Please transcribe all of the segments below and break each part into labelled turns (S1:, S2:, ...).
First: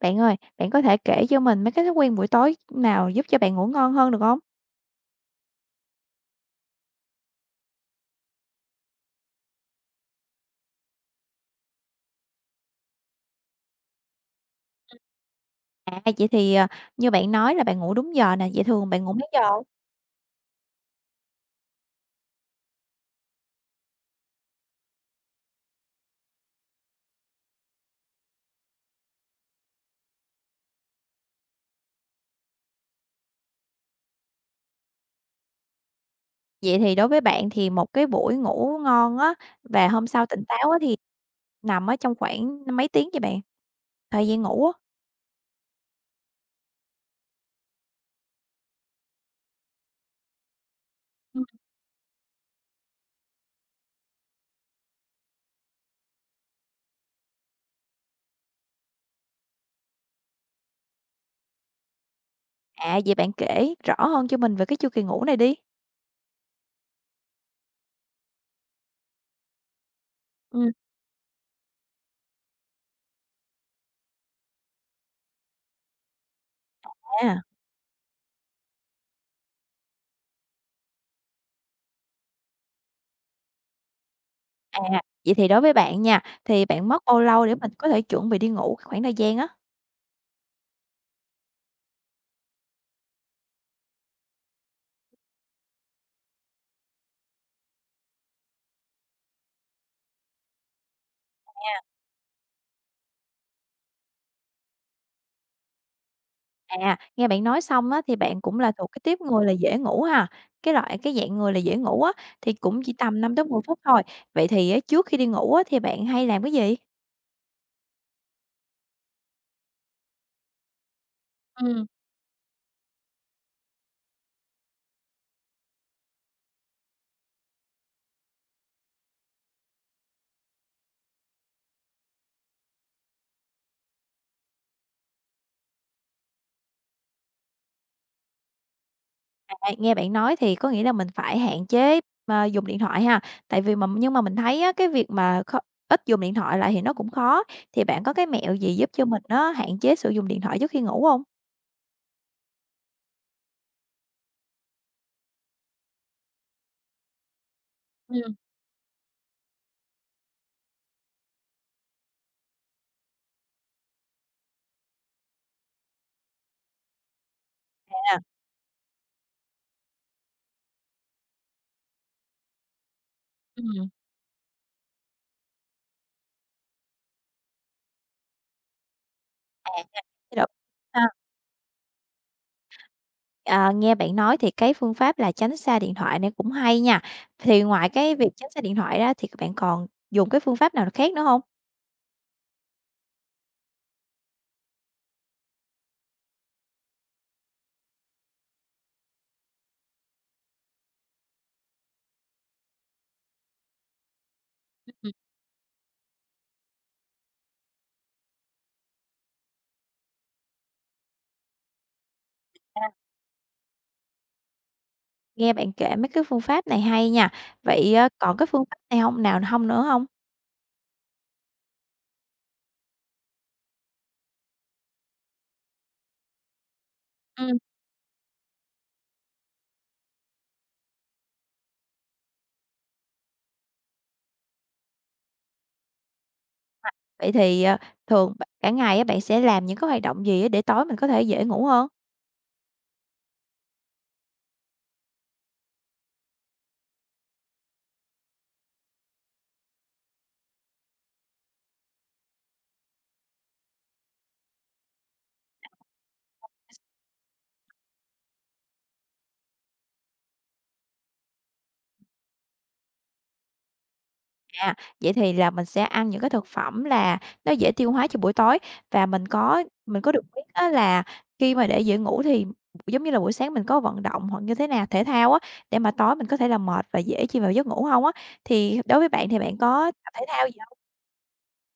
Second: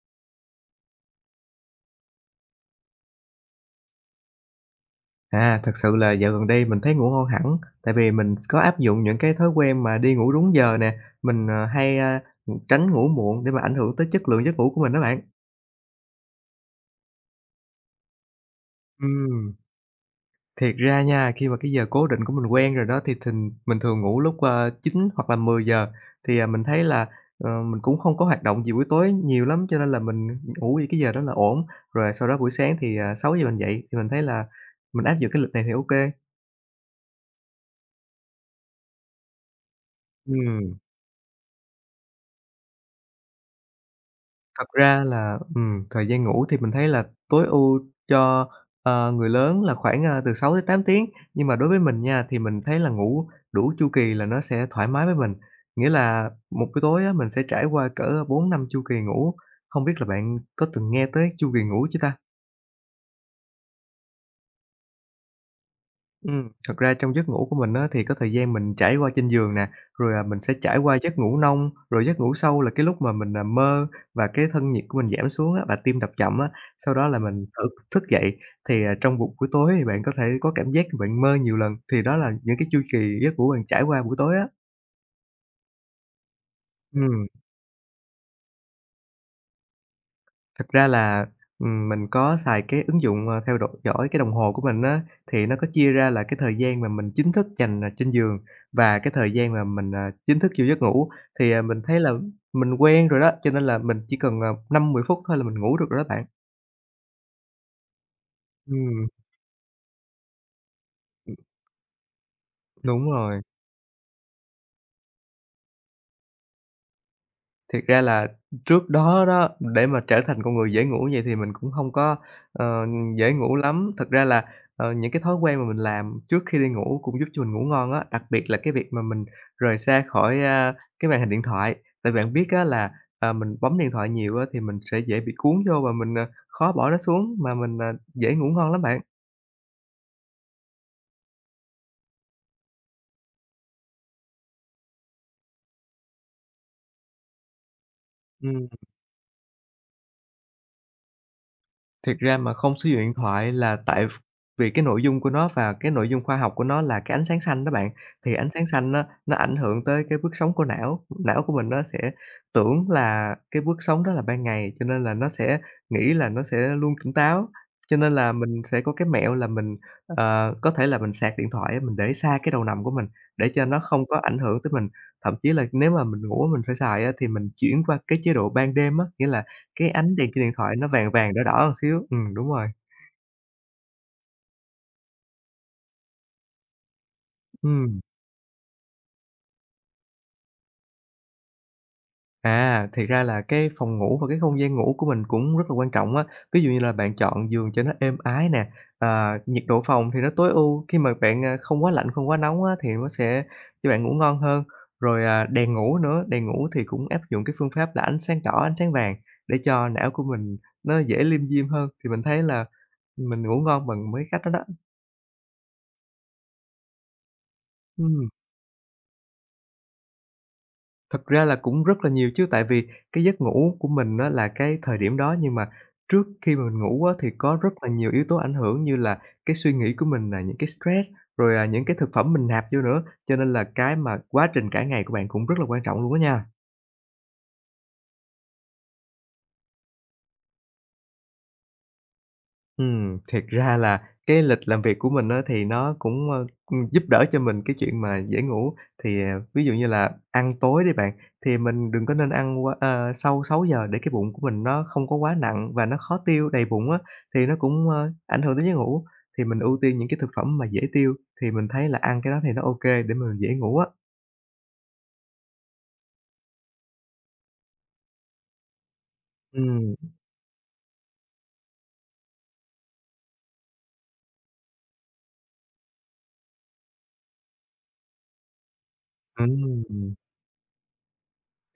S1: Bạn ơi, bạn có thể kể cho mình mấy cái thói quen buổi tối nào giúp cho bạn ngủ ngon hơn được không?
S2: À, thật sự là dạo gần đây mình thấy ngủ ngon hẳn, tại vì mình có áp dụng những cái thói quen mà đi ngủ đúng giờ nè, mình, ờ, hay, a, tránh ngủ muộn để mà ảnh hưởng tới chất lượng giấc ngủ của mình đó bạn.
S1: À, vậy thì, như bạn nói là bạn ngủ đúng giờ nè, vậy thường bạn ngủ mấy giờ?
S2: Ừm, Thiệt ra nha, khi mà cái giờ cố định của mình quen rồi đó thì thình mình thường ngủ lúc 9 hoặc là mười giờ, thì mình thấy là, mình cũng không có hoạt động gì buổi tối nhiều lắm, cho nên là mình ngủ vậy cái giờ đó là ổn. Rồi sau đó buổi sáng thì sáu giờ mình dậy thì mình thấy là mình áp dụng cái lịch này thì ok. kê.
S1: Vậy thì đối với bạn thì một cái buổi ngủ ngon á, và hôm sau tỉnh táo á thì nằm ở trong khoảng mấy tiếng vậy bạn? Thời gian
S2: Thật
S1: ngủ á?
S2: ra là, thời gian ngủ thì mình thấy là tối ưu cho, người lớn là khoảng từ 6 tám tiếng,
S1: Ừm.
S2: nhưng mà đối với mình nha, thì mình thấy là ngủ đủ chu kỳ là nó sẽ thoải mái với mình. Nghĩa là một cái tối á, mình sẽ trải qua cỡ bốn năm chu kỳ ngủ, không biết là bạn có từng nghe tới chu kỳ ngủ chưa ta?
S1: À, vậy bạn kể rõ hơn cho mình về cái chu kỳ ngủ này đi.
S2: Thật ra trong giấc ngủ của mình á, thì có thời gian mình trải qua trên giường nè, rồi mình sẽ
S1: Ừm.
S2: trải qua giấc ngủ nông, rồi giấc ngủ sâu là cái lúc mà mình mơ và cái thân nhiệt của mình giảm xuống á, và tim đập chậm á. Sau đó là
S1: à,
S2: mình thức thức dậy, thì trong một buổi tối thì bạn có thể có cảm giác bạn mơ nhiều lần, thì đó là những cái chu kỳ giấc ngủ bạn trải qua buổi tối á.
S1: à, Vậy thì đối với bạn nha, thì bạn mất bao
S2: Ừm.
S1: lâu để mình có thể chuẩn bị đi ngủ, cái khoảng thời gian á?
S2: Thật ra là, mình có xài cái ứng dụng, theo đo dõi cái đồng hồ của mình á, thì nó có chia ra là cái thời gian mà mình chính thức dành trên giường và cái thời gian mà mình chính thức vô giấc ngủ. Thì mình thấy là mình quen rồi đó, cho nên là mình chỉ cần, 5-10 phút thôi là mình ngủ được rồi đó bạn.
S1: À, nghe bạn nói xong á, thì bạn cũng là thuộc cái
S2: Ừm,
S1: tiếp người là dễ ngủ ha? Cái loại cái dạng người là dễ ngủ á, thì cũng chỉ
S2: đúng
S1: tầm năm
S2: rồi.
S1: tới mười phút thôi. Vậy thì á, trước khi đi ngủ á, thì bạn hay làm cái gì?
S2: Thiệt ra là trước đó đó, để mà trở thành con người dễ ngủ vậy thì mình cũng
S1: Ừm.
S2: hông có, ờ, dễ ngủ lắm. Thật ra là, những cái thói quen mà mình làm trước khi đi ngủ cũng giúp cho mình ngủ ngon á, đặc biệt là cái việc mà mình rời xa khỏi cái màn hình điện thoại. Tại bạn biết á là, mình bấm điện thoại nhiều á thì mình sẽ dễ bị cuốn vô và mình khó bỏ nó xuống mà mình dễ ngủ ngon lắm bạn.
S1: À, nghe bạn nói thì có nghĩa là mình phải hạn chế mà dùng điện thoại ha? Tại vì mà nhưng mà mình thấy á, cái việc mà ít dùng điện thoại lại thì nó cũng khó, thì bạn có cái mẹo
S2: Ừm.
S1: gì giúp cho mình á, hạn chế sử dụng điện thoại trước khi ngủ hông?
S2: Thiệt ra mà không sử dụng điện thoại là tại vì cái nội dung của nó và cái nội dung khoa học của nó là cái ánh sáng xanh đó bạn. Thì
S1: Ừm.
S2: ánh sáng xanh á, nó ảnh hưởng tới cái bước sóng của não, não của mình nó sẽ tưởng là cái bước sóng đó là ban ngày, cho nên là nó sẽ nghĩ là nó sẽ luôn tỉnh táo. Cho nên
S1: À.
S2: là mình sẽ có cái mẹo là mình có thể là mình sạc điện thoại á, mình để xa cái đầu nằm của mình, để cho nó
S1: Ừm.
S2: không có ảnh hưởng tới mình. Thậm chí là nếu mà mình ngủ mình phải xài á, thì mình chuyển qua cái chế độ ban đêm á, nghĩa là
S1: À,
S2: cái ánh đèn
S1: cái
S2: trên
S1: đợt
S2: điện thoại nó
S1: ha.
S2: vàng vàng, đỏ đỏ một xíu, đúng rồi,
S1: Ờ, nghe bạn nói thì cái phương pháp là tránh xa điện thoại này cũng hay nha. Thì ngoài
S2: ừm.
S1: cái việc tránh xa điện thoại ra thì bạn còn dùng cái phương pháp nào khác nữa không?
S2: À, thiệt ra là cái phòng ngủ và cái không gian ngủ của mình cũng rất là quan trọng á. Ví dụ như là bạn chọn giường cho nó êm ái nè, nhiệt độ phòng thì nó tối ưu, khi mà bạn không quá lạnh, không quá nóng á thì nó sẽ cho bạn ngủ ngon hơn.
S1: Ừm.
S2: Rồi đèn ngủ nữa, đèn ngủ thì cũng áp dụng cái phương pháp là ánh sáng đỏ, ánh sáng vàng để cho não của mình nó dễ liêm diêm hơn, thì mình thấy là mình ngủ ngon bằng mấy cách đó đó.
S1: Nghe bạn kể mấy cái phương pháp này hay nha. Vậy,
S2: Ừm.
S1: còn cái phương pháp này không nữa không?
S2: Thật ra là cũng rất là nhiều chứ, tại vì cái giấc ngủ của mình á là cái thời điểm đó, nhưng mà trước khi mà mình ngủ á thì có
S1: Ừm.
S2: rất là nhiều yếu tố ảnh hưởng như là cái suy nghĩ của mình nè, những cái stress, rồi những cái thực phẩm mình nạp vô nữa, cho nên là cái mà quá trình cả ngày của bạn cũng rất là quan trọng luôn á nha.
S1: Vậy thì, thường cả ngày á, bạn sẽ làm những cái hoạt động gì á để tối mình có thể dễ ngủ hơn?
S2: Thiệt ra là cái lịch làm việc của mình á, thì nó cũng giúp đỡ cho mình cái chuyện mà dễ ngủ. Thì ví dụ như là ăn tối đi bạn, thì mình đừng có nên ăn quá sau 6:00 để cái bụng của mình nó không có quá nặng và nó khó tiêu, đầy bụng á, thì nó cũng ảnh hưởng tới giấc ngủ. Thì mình ưu tiên những cái thực phẩm mà dễ tiêu, thì mình thấy là ăn cái đó thì nó ô kê để mà dễ ngủ á.
S1: À, vậy thì là mình sẽ ăn những cái thực phẩm là nó dễ tiêu hóa cho buổi tối và mình có
S2: Ừm,
S1: mình có được biết á là khi mà để dễ ngủ thì, giống như là, buổi sáng mình có vận động hoặc như thế nào, thể thao á, để mà tối mình có thể là mệt và dễ chìm vào giấc ngủ không á? Thì đối với bạn thì bạn có tập
S2: ừm.
S1: thể thao gì hông?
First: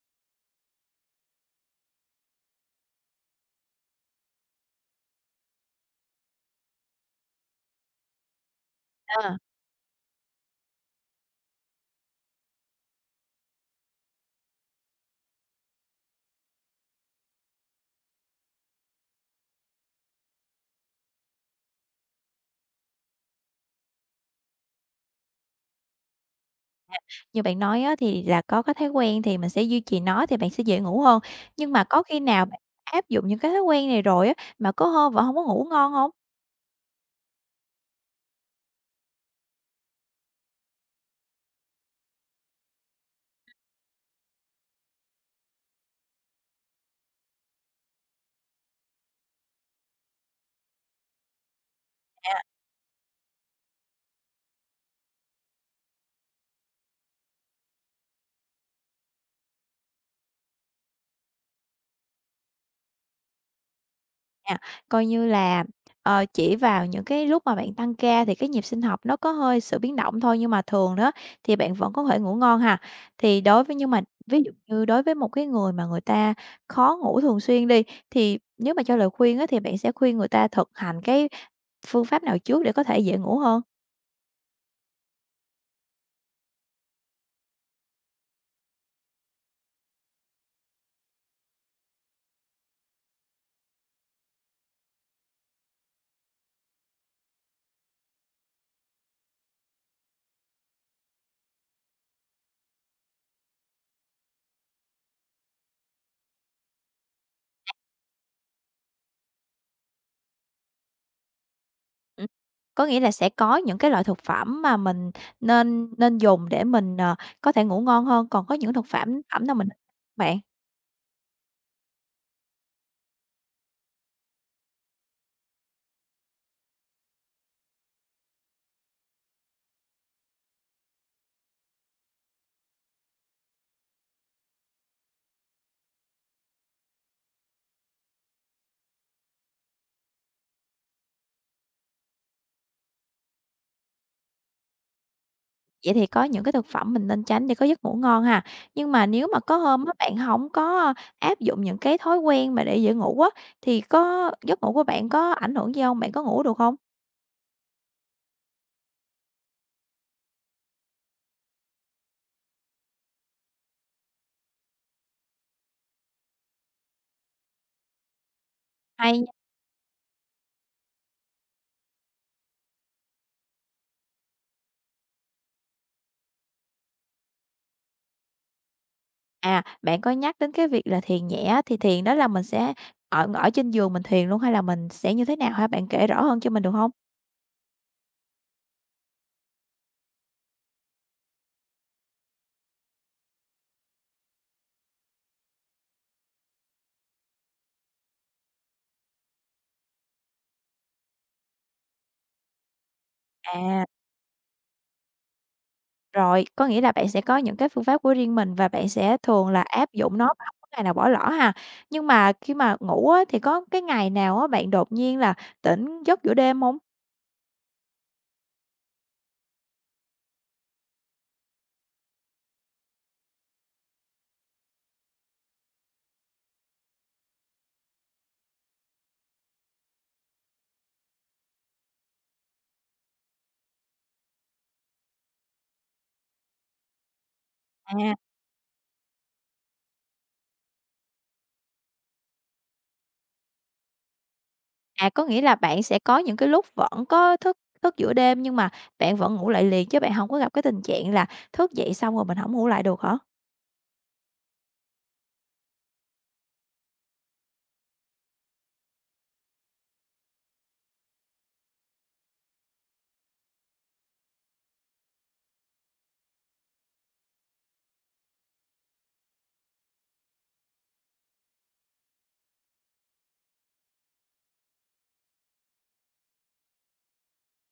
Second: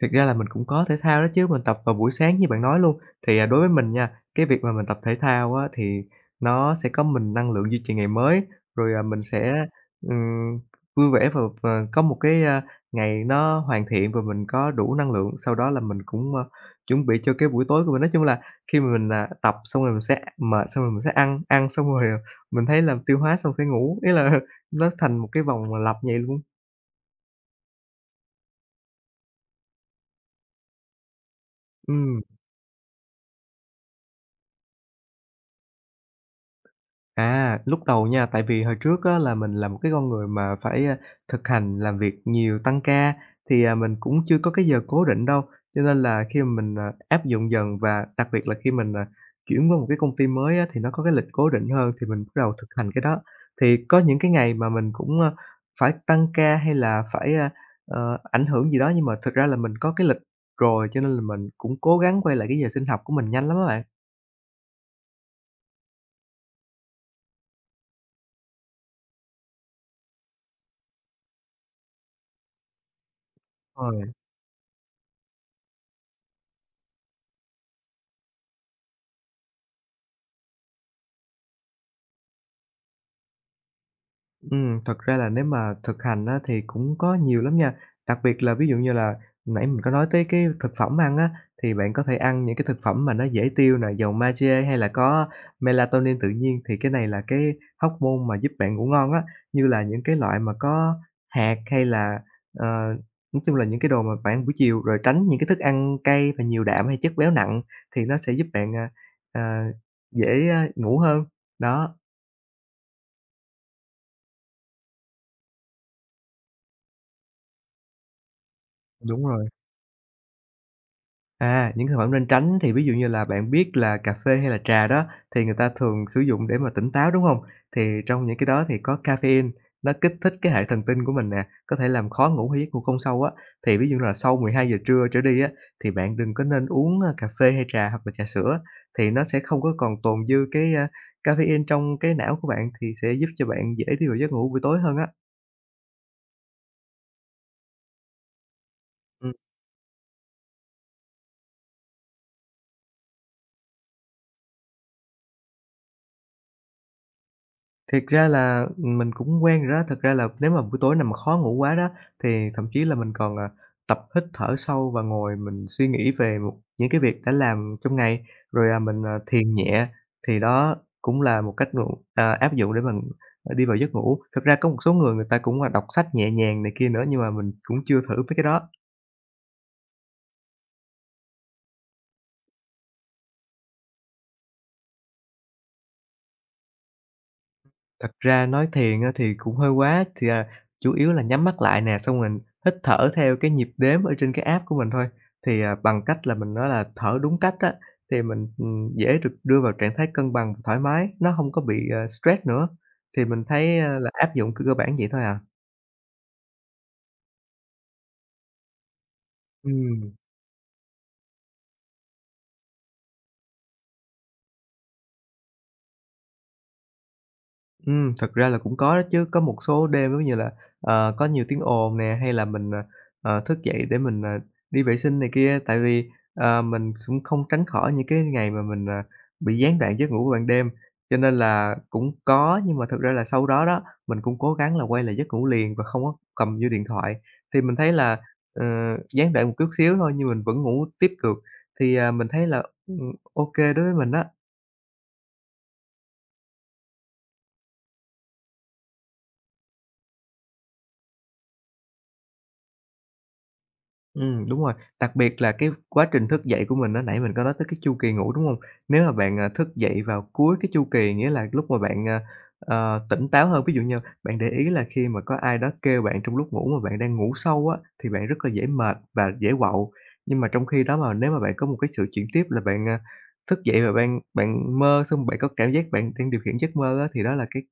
S2: Thực ra là mình cũng có thể thao đó chứ, mình tập vào buổi sáng như bạn nói luôn. Thì đối với mình nha, cái việc mà mình tập thể thao á, thì nó sẽ có mình năng lượng duy trì ngày mới, rồi mình
S1: À,
S2: sẽ, ừm, vui vẻ và có một cái ngày nó hoàn thiện và mình có đủ năng lượng. Sau đó là mình cũng chuẩn bị cho cái buổi tối của mình. Nói chung là khi mà mình tập xong rồi mình sẽ mệt, xong rồi mình sẽ ăn, ăn xong rồi mình thấy là tiêu hóa xong sẽ ngủ, ý là nó thành một cái vòng lặp vậy luôn.
S1: như bạn nói á thì là có cái thói quen thì mình sẽ duy trì nó thì bạn sẽ dễ ngủ hơn, nhưng mà có
S2: Ừm.
S1: khi nào bạn áp dụng những cái thói quen này rồi á, mà có hôm vẫn không có ngủ ngon không?
S2: À, lúc đầu nha, tại vì hồi trước á là mình là một cái con người mà phải thực hành làm việc nhiều, tăng ca, thì mình cũng chưa có cái giờ cố định đâu. Cho nên là khi mà mình áp dụng dần và đặc biệt là khi mình chuyển qua một cái công ty mới á, thì nó có cái lịch cố định hơn thì mình bắt đầu thực hành cái đó. Thì có những cái ngày mà mình cũng phải tăng ca hay là phải ảnh hưởng gì đó, nhưng mà thực ra là mình có cái lịch rồi, cho nên là mình cũng cố gắng quay lại cái giờ sinh học của mình nhanh lắm á bạn.
S1: À, coi như là, chỉ vào những cái lúc mà bạn tăng ca thì cái nhịp sinh học nó có hơi sự biến động thôi, nhưng mà thường đó thì bạn vẫn có thể ngủ ngon ha. Thì đối với
S2: Ờ.
S1: nhưng mà ví dụ như đối với một cái người mà người ta khó ngủ thường xuyên đi, thì nếu mà cho lời khuyên á, thì bạn sẽ khuyên người ta thực hành cái phương pháp nào trước để có thể dễ ngủ hơn?
S2: Thật ra là nếu mà thực hành á thì cũng có nhiều lắm nha. Đặc biệt là ví dụ như là nãy mình có nói tới cái thực phẩm ăn á, thì bạn có thể ăn những cái thực phẩm mà nó dễ tiêu nè, dầu magie hay là có melatonin tự nhiên thì cái này là cái hormone mà giúp bạn ngủ ngon á, như là những cái loại mà có hạt hay là, ờ, nói chung là những cái đồ mà bạn ăn buổi chiều, rồi tránh những cái thức ăn cay và nhiều đạm hay chất béo nặng thì nó sẽ giúp bạn, à, dễ ngủ hơn. Đó,
S1: Ừm, có nghĩa là sẽ có những cái loại thực phẩm mà mình nên nên dùng để mình, có thể ngủ ngon hơn, còn có những thực phẩm
S2: đúng rồi.
S1: phẩm nào mình bạn?
S2: À, những thực phẩm nên tránh thì ví dụ như là bạn biết là cà phê hay là trà đó, thì người ta thường sử dụng để mà tỉnh táo, đúng không? Thì trong những cái đó thì có caffeine, nó kích thích cái hệ thần kinh của mình nè, có thể làm khó ngủ hay giấc ngủ không sâu á. Thì ví dụ như là sau mười hai giờ trưa trở đi á, thì bạn đừng có nên uống cà phê hay trà hoặc là trà sữa, thì nó sẽ không có còn tồn dư caffeine trong cái não của bạn, thì sẽ giúp cho bạn dễ đi vào giấc ngủ buổi tối hơn á.
S1: Vậy thì có những cái thực phẩm mình nên tránh để có giấc ngủ ngon ha. Nhưng mà nếu
S2: Ừm.
S1: mà có hôm á, bạn hổng có áp dụng những cái thói quen mà để dễ ngủ á, thì có giấc ngủ của bạn có ảnh hưởng gì hông? Bạn có ngủ được hông?
S2: Thiệt ra là, mình cũng quen rồi đó. Thực ra là nếu mà buổi tối nào mà khó ngủ quá đó, thì thậm chí là mình còn tập hít thở sâu và ngồi mình suy nghĩ về một những cái việc đã làm trong ngày, rồi mình
S1: Hay nha.
S2: thiền nhẹ. Thì đó cũng là một cách ngủ, áp dụng để mình đi vào giấc ngủ. Thực ra có một số người người ta cũng, là đọc sách nhẹ nhàng này kia nữa, nhưng mà mình cũng chưa thử mấy cái đó.
S1: À, bạn có nhắc đến cái việc là thiền nhẹ á, thì thiền đó là mình sẽ ở ở trên giường mình thiền luôn hay là mình sẽ như thế nào ha? Bạn kể rõ hơn cho mình được hông?
S2: Thật ra nói thiền á thì cũng hơi quá, chủ yếu là nhắm mắt lại nè, xong mình hít thở theo cái nhịp đếm ở trên cái app của mình thôi. Bằng cách là mình nói là thở đúng cách á, thì mình, dễ được đưa vào trạng thái cân bằng thoải mái, nó không có bị, stress nữa, thì mình thấy,
S1: À.
S2: là áp dụng cơ bản vậy thôi à.
S1: Rồi, có nghĩa là bạn sẽ có những cái phương pháp của riêng mình và bạn sẽ thường là áp
S2: Ừm.
S1: dụng nó và hông có ngày nào bỏ lỡ ha. Nhưng mà khi mà ngủ á, thì có cái ngày nào á, bạn đột nhiên là tỉnh giấc giữa đêm hông?
S2: Thật ra là cũng có đó chứ, có một số đêm giống như là, có nhiều tiếng ồn nè, hay là mình, thức dậy để mình, đi vệ sinh này kia. Tại vì, mình cũng không tránh khỏi những cái ngày mà mình, bị gián đoạn giấc ngủ ban đêm, cho nên là cũng có, nhưng mà thực ra là sau đó đó, mình cũng cố gắng là quay lại giấc ngủ liền và không có cầm vô điện thoại. Thì mình thấy
S1: À,
S2: là, ờ, gián đoạn một chút xíu thôi nhưng mình vẫn ngủ tiếp được, mình thấy là, ô kê đối với mình á.
S1: à, có nghĩa là bạn sẽ có những cái lúc vẫn có thức thức giữa đêm nhưng mà bạn vẫn ngủ lại liền chứ bạn hổng có gặp cái tình trạng là thức dậy xong rồi mình hổng ngủ lại được hả?
S2: Đúng rồi, đặc biệt là cái quá trình thức dậy của mình á, nãy mình có nói tới cái chu kỳ ngủ, đúng hông? Nếu mà bạn, thức dậy vào cuối cái chu kỳ, nghĩa là lúc mà bạn, tỉnh táo hơn, ví dụ như bạn để ý là khi mà có ai đó kêu bạn trong lúc ngủ mà bạn đang ngủ sâu á, thì bạn rất là dễ mệt và dễ quạu. Nhưng mà trong khi đó mà nếu mà bạn có một cái sự chuyển tiếp là bạn, thức dậy và bạn mơ xong bạn có cảm giác bạn đang điều khiển giấc mơ á, thì đó là cái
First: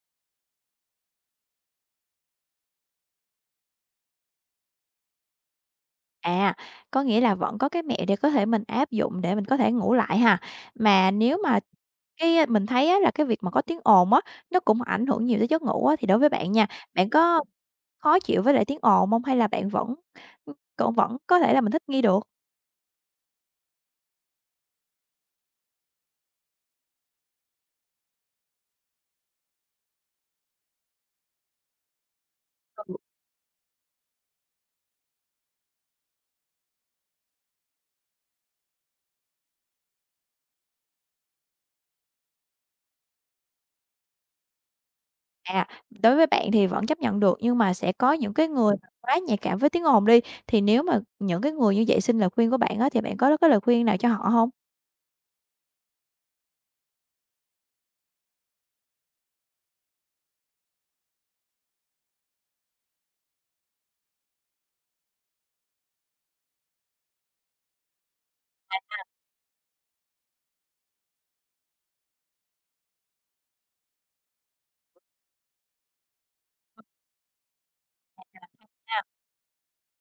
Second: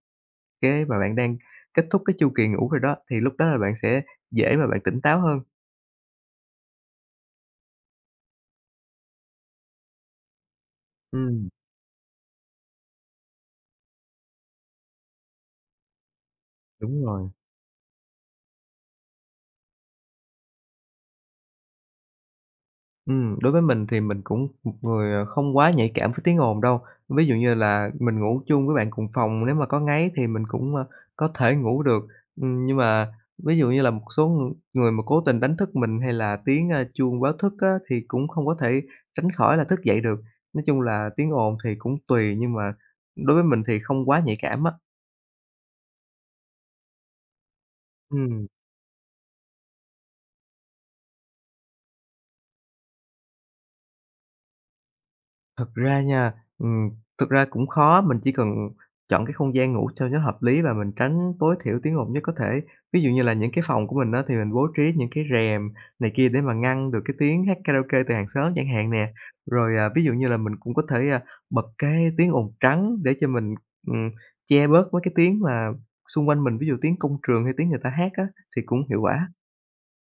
S2: cái mà bạn đang kết thúc cái chu kỳ ngủ rồi đó, thì lúc đó là bạn sẽ dễ mà bạn tỉnh táo hơn.
S1: À, có nghĩa là vẫn có cái mẹo để có thể mình áp dụng để mình có thể ngủ lại ha. Mà nếu
S2: Ừm,
S1: mà Cái, mình thấy á là cái việc mà có tiếng ồn á, nó cũng ảnh hưởng nhiều tới giấc ngủ á, thì đối với bạn nha,
S2: đúng
S1: bạn
S2: rồi.
S1: có khó chịu với lại tiếng ồn hông? Hay là bạn vẫn cũng vẫn có thể là mình thích nghi được?
S2: Đối với mình thì mình cũng một người, không quá nhạy cảm với tiếng ồn đâu. Ví dụ như là mình ngủ chung với bạn cùng phòng, nếu mà có ngáy thì mình cũng, có thể ngủ được. Nhưng
S1: Ừ.
S2: mà ví dụ như là một số người mà cố tình đánh thức mình hay là tiếng, chuông báo thức á, thì cũng không có thể tránh khỏi là thức dậy được. Nói chung là tiếng ồn thì cũng tùy, nhưng mà đối với mình thì không quá nhạy cảm á.
S1: À, đối với bạn thì vẫn chấp nhận được, nhưng mà sẽ có những
S2: Ừm.
S1: cái người mà quá nhạy cảm với tiếng ồn đi, thì nếu mà những cái người như vậy xin lời khuyên của bạn á, thì bạn có cái lời khuyên nào cho họ hông?
S2: Thật ra nha, ừm, thực ra cũng khó, mình chỉ cần chọn cái không gian ngủ cho nó hợp lý và mình tránh tối thiểu tiếng ồn nhất có thể. Ví dụ như là những cái phòng của mình á, thì mình bố trí những cái rèm này kia để mà ngăn được cái tiếng hát karaoke từ hàng xóm chẳng hạn nè. Rồi, ví dụ như là mình cũng có thể, bật cái tiếng ồn trắng để cho mình, ừm, che bớt mấy cái tiếng mà xung quanh mình, ví dụ tiếng công trường hay tiếng người ta hát á, thì cũng hiệu
S1: À,
S2: quả.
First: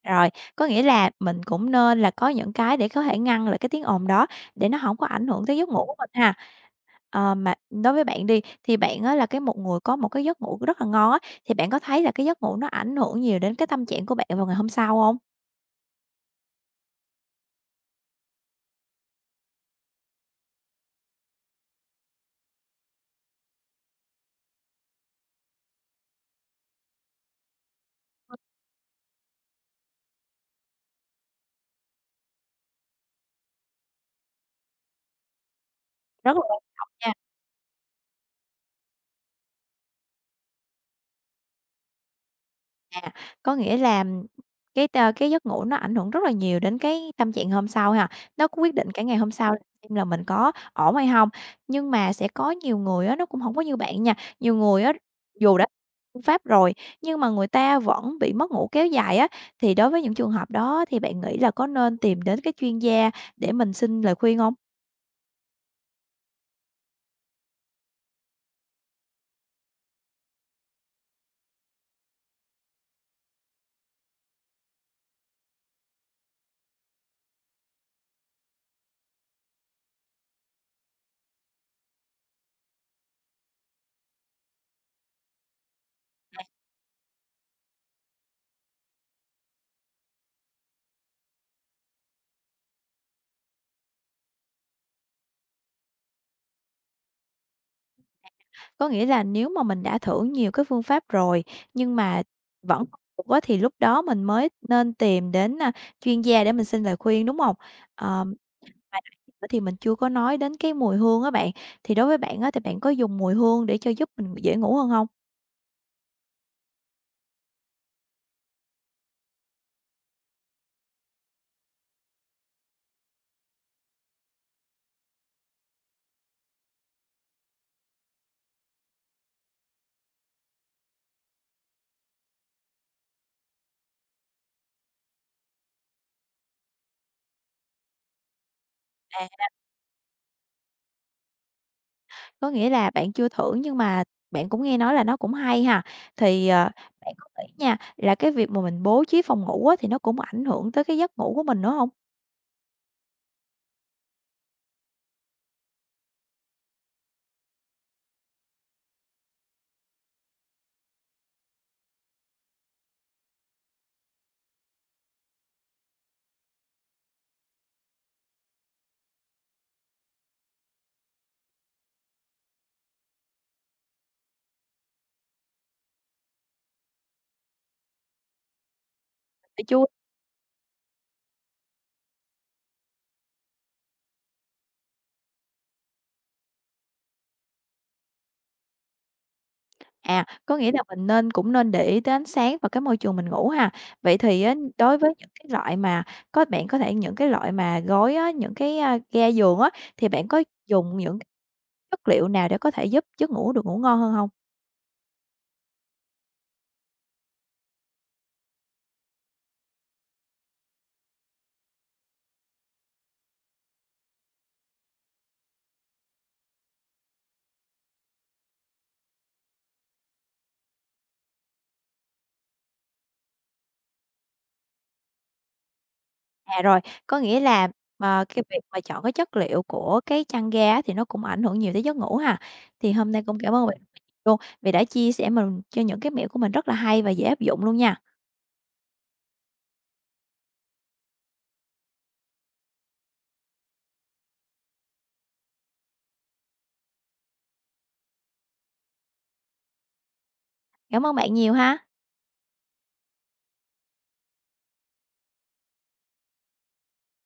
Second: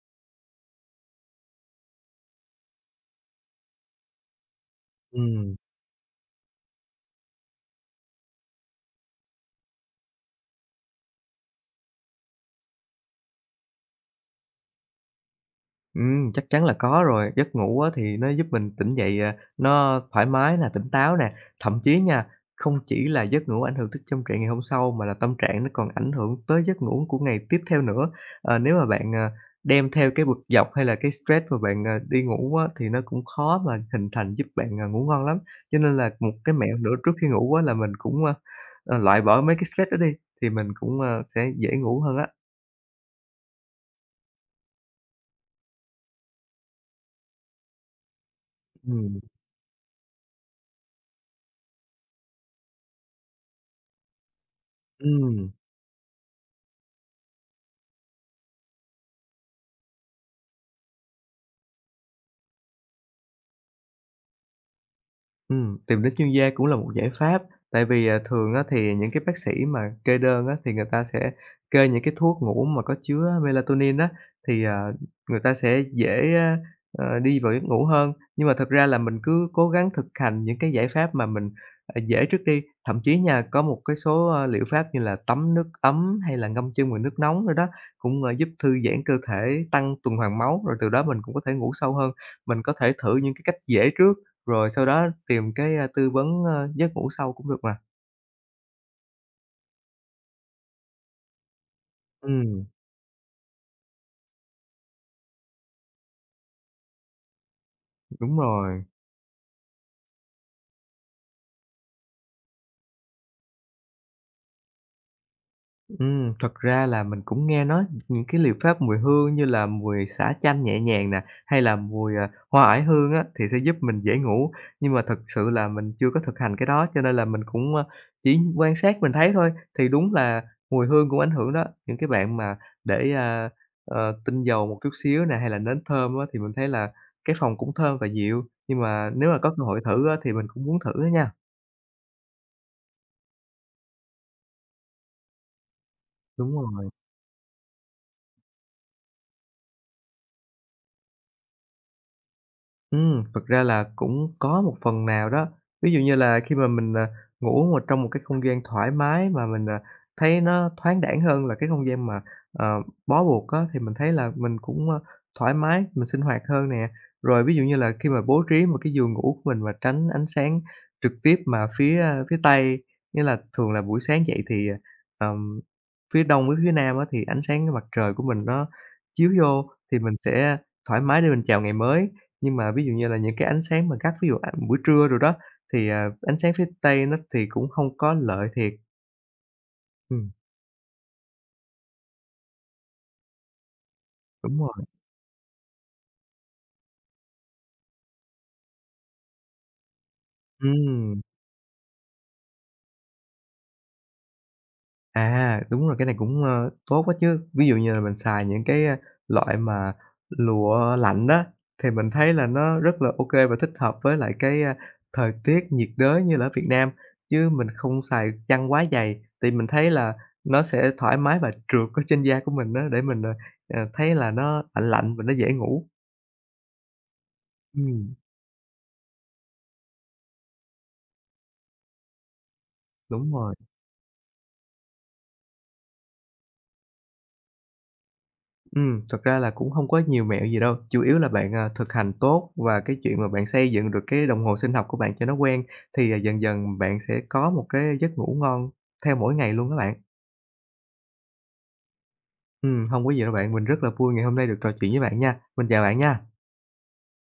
S1: rồi, có nghĩa là mình cũng nên là có những cái để có thể ngăn lại cái tiếng ồn đó, để nó hổng có ảnh hưởng
S2: Ừm.
S1: tới giấc ngủ của mình ha. Ờ, mà đối với bạn đi, thì bạn á là cái một người có một cái giấc ngủ rất là ngon á, thì bạn có thấy là cái giấc ngủ nó ảnh hưởng nhiều đến cái tâm trạng của bạn vào ngày hôm sau không?
S2: Chắc chắn là có rồi. Giấc ngủ á thì nó giúp mình tỉnh dậy, nó thoải mái nè, tỉnh táo nè. Thậm chí nha, không chỉ là giấc ngủ ảnh hưởng tới tâm trạng ngày hôm sau mà là tâm trạng nó còn ảnh hưởng tới giấc ngủ của ngày tiếp theo nữa. Nếu mà bạn, đem theo cái bực dọc hay là cái stress mà bạn, đi ngủ á, thì nó cũng khó mà hình thành giúp bạn, ngủ ngon lắm. Cho nên là một
S1: Rất là
S2: cái
S1: quan
S2: mẹo
S1: trọng
S2: nữa trước
S1: nha.
S2: khi ngủ á là mình cũng, loại bỏ mấy cái stress đó đi, thì mình cũng, sẽ dễ ngủ hơn á.
S1: À, có nghĩa là cái giấc ngủ nó ảnh hưởng rất là nhiều đến cái tâm trạng hôm sau ha, nó cũng quyết định cả ngày
S2: Ừm,
S1: hôm sau xem là mình có ổn hay không. Nhưng mà sẽ có nhiều người á, nó cũng không có như bạn nha, nhiều người á,
S2: ừm.
S1: dù đã phương pháp rồi, nhưng mà người ta vẫn bị mất ngủ kéo dài á, thì đối với những trường hợp đó thì bạn nghĩ là có nên tìm đến cái chuyên gia để mình xin lời khuyên không?
S2: Tìm đến chuyên gia cũng là một giải pháp, tại vì thường á thì những cái bác sĩ mà kê đơn á, thì người ta sẽ kê những cái thuốc ngủ mà có chứa melatonin á, thì, người ta sẽ dễ, đi vào giấc ngủ hơn. Nhưng mà thật ra là mình cứ cố gắng thực hành những cái giải pháp mà mình, dễ trước đi, thậm chí nha, có một cái số, liệu pháp như là tắm nước ấm hay là ngâm chân vào nước nóng rồi đó, cũng, giúp thư giãn cơ thể, tăng tuần hoàn máu, rồi từ đó mình cũng có thể ngủ sâu hơn. Mình có thể thử những cái cách dễ trước rồi sau đó tìm cái, tư vấn, giấc ngủ sâu cũng được mà.
S1: Có nghĩa là nếu mà mình đã thử nhiều cái phương pháp rồi, nhưng mà
S2: Ừm,
S1: vẫn không được á, thì lúc đó mình mới nên tìm đến, chuyên gia để mình xin lời khuyên, đúng không? Ờm,
S2: đúng rồi.
S1: thì mình chưa có nói đến cái mùi hương á bạn, thì đối với bạn á, thì bạn có dùng mùi hương để cho giúp mình dễ ngủ hơn không?
S2: Thật ra là mình cũng nghe nói những cái liệu pháp mùi hương như là mùi xả chanh nhẹ nhàng nè, hay là mùi, hoa oải hương á, thì sẽ giúp mình dễ ngủ. Nhưng mà thật sự là mình chưa có thực hành cái đó, cho nên là mình cũng, chỉ quan sát mình thấy thôi, thì đúng là mùi hương cũng ảnh hưởng đó. Những cái bạn mà để, tinh dầu một chút xíu nè, hay là nến thơm á, thì mình thấy là cái phòng cũng thơm và dịu, nhưng mà nếu mà
S1: À,
S2: có cơ hội thử á, thì mình cũng muốn thử á nha.
S1: có nghĩa là bạn chưa thử nhưng mà bạn cũng nghe nói là nó cũng hay ha. Thì,
S2: Đúng rồi.
S1: bạn có nghĩ nha, là cái việc mà mình bố trí phòng ngủ á, thì nó cũng ảnh hưởng tới cái giấc ngủ của mình nữa không?
S2: Thực ra là cũng có một phần nào đó. Ví dụ như là khi mà mình, ngủ mà trong một cái không gian thoải mái mà mình, thấy nó thoáng đãng hơn là cái không gian mà, bó buộc á, thì mình thấy là mình cũng, thoải mái, mình sinh hoạt hơn nè. Rồi ví dụ như là khi mà bố trí một cái giường ngủ của mình mà tránh ánh sáng trực tiếp mà phía Tây, nghĩa là thường là buổi sáng dậy thì, ờ, ờm, phía Đông với phía Nam á, thì ánh sáng mặt trời của mình nó chiếu vô
S1: Bạn chưa.
S2: thì mình sẽ thoải mái để mình chào ngày mới. Nhưng mà ví dụ như là những cái ánh sáng mà gắt, ví dụ, buổi trưa rồi đó, thì ánh sáng phía Tây nó thì cũng hông có lợi thiệt.
S1: À,
S2: Ừm,
S1: có nghĩa là mình cũng nên để ý tới ánh sáng và cái môi trường mình ngủ ha. Vậy thì á,
S2: đúng rồi.
S1: đối với những cái loại mà có bạn có thể những cái loại mà gối á, những cái, ga giường á, thì bạn có dùng những
S2: Ừm,
S1: cái chất liệu nào để có thể giúp giấc ngủ được ngủ ngon hơn không?
S2: đúng rồi, cái này cũng, tốt quá chứ. Ví dụ như là mình xài những cái, loại mà lụa lạnh đó thì mình thấy là nó rất là ô kê và thích hợp với lại cái, thời tiết nhiệt đới như là ở Việt Nam, chứ mình không xài chăn quá dày, tại mình thấy là nó sẽ thoải mái và trượt ở trên da của mình á, để mình, thấy là nó lạnh lạnh và nó dễ ngủ.
S1: À, rồi, có nghĩa là,
S2: Ừm.
S1: mà cái việc mà chọn cái chất liệu của cái chăn ga á, thì nó cũng ảnh hưởng nhiều tới giấc ngủ ha. Thì hôm nay
S2: Đúng
S1: cũng
S2: rồi.
S1: cảm ơn bạn luôn vì đã chia sẻ mình cho những cái mẹo của mình rất là hay và dễ áp dụng luôn nha.
S2: Ừ, thật ra là cũng không có nhiều mẹo gì đâu, chủ yếu là bạn, thực hành tốt và cái chuyện mà bạn xây dựng được cái đồng hồ sinh học của bạn cho nó quen, thì dần dần bạn sẽ có một cái giấc ngủ ngon theo mỗi ngày luôn các bạn.
S1: Cảm ơn bạn nhiều ha.
S2: Ừ, không có gì đâu bạn, mình rất là vui ngày hôm nay được trò chuyện với bạn nha. Mình chào bạn nha.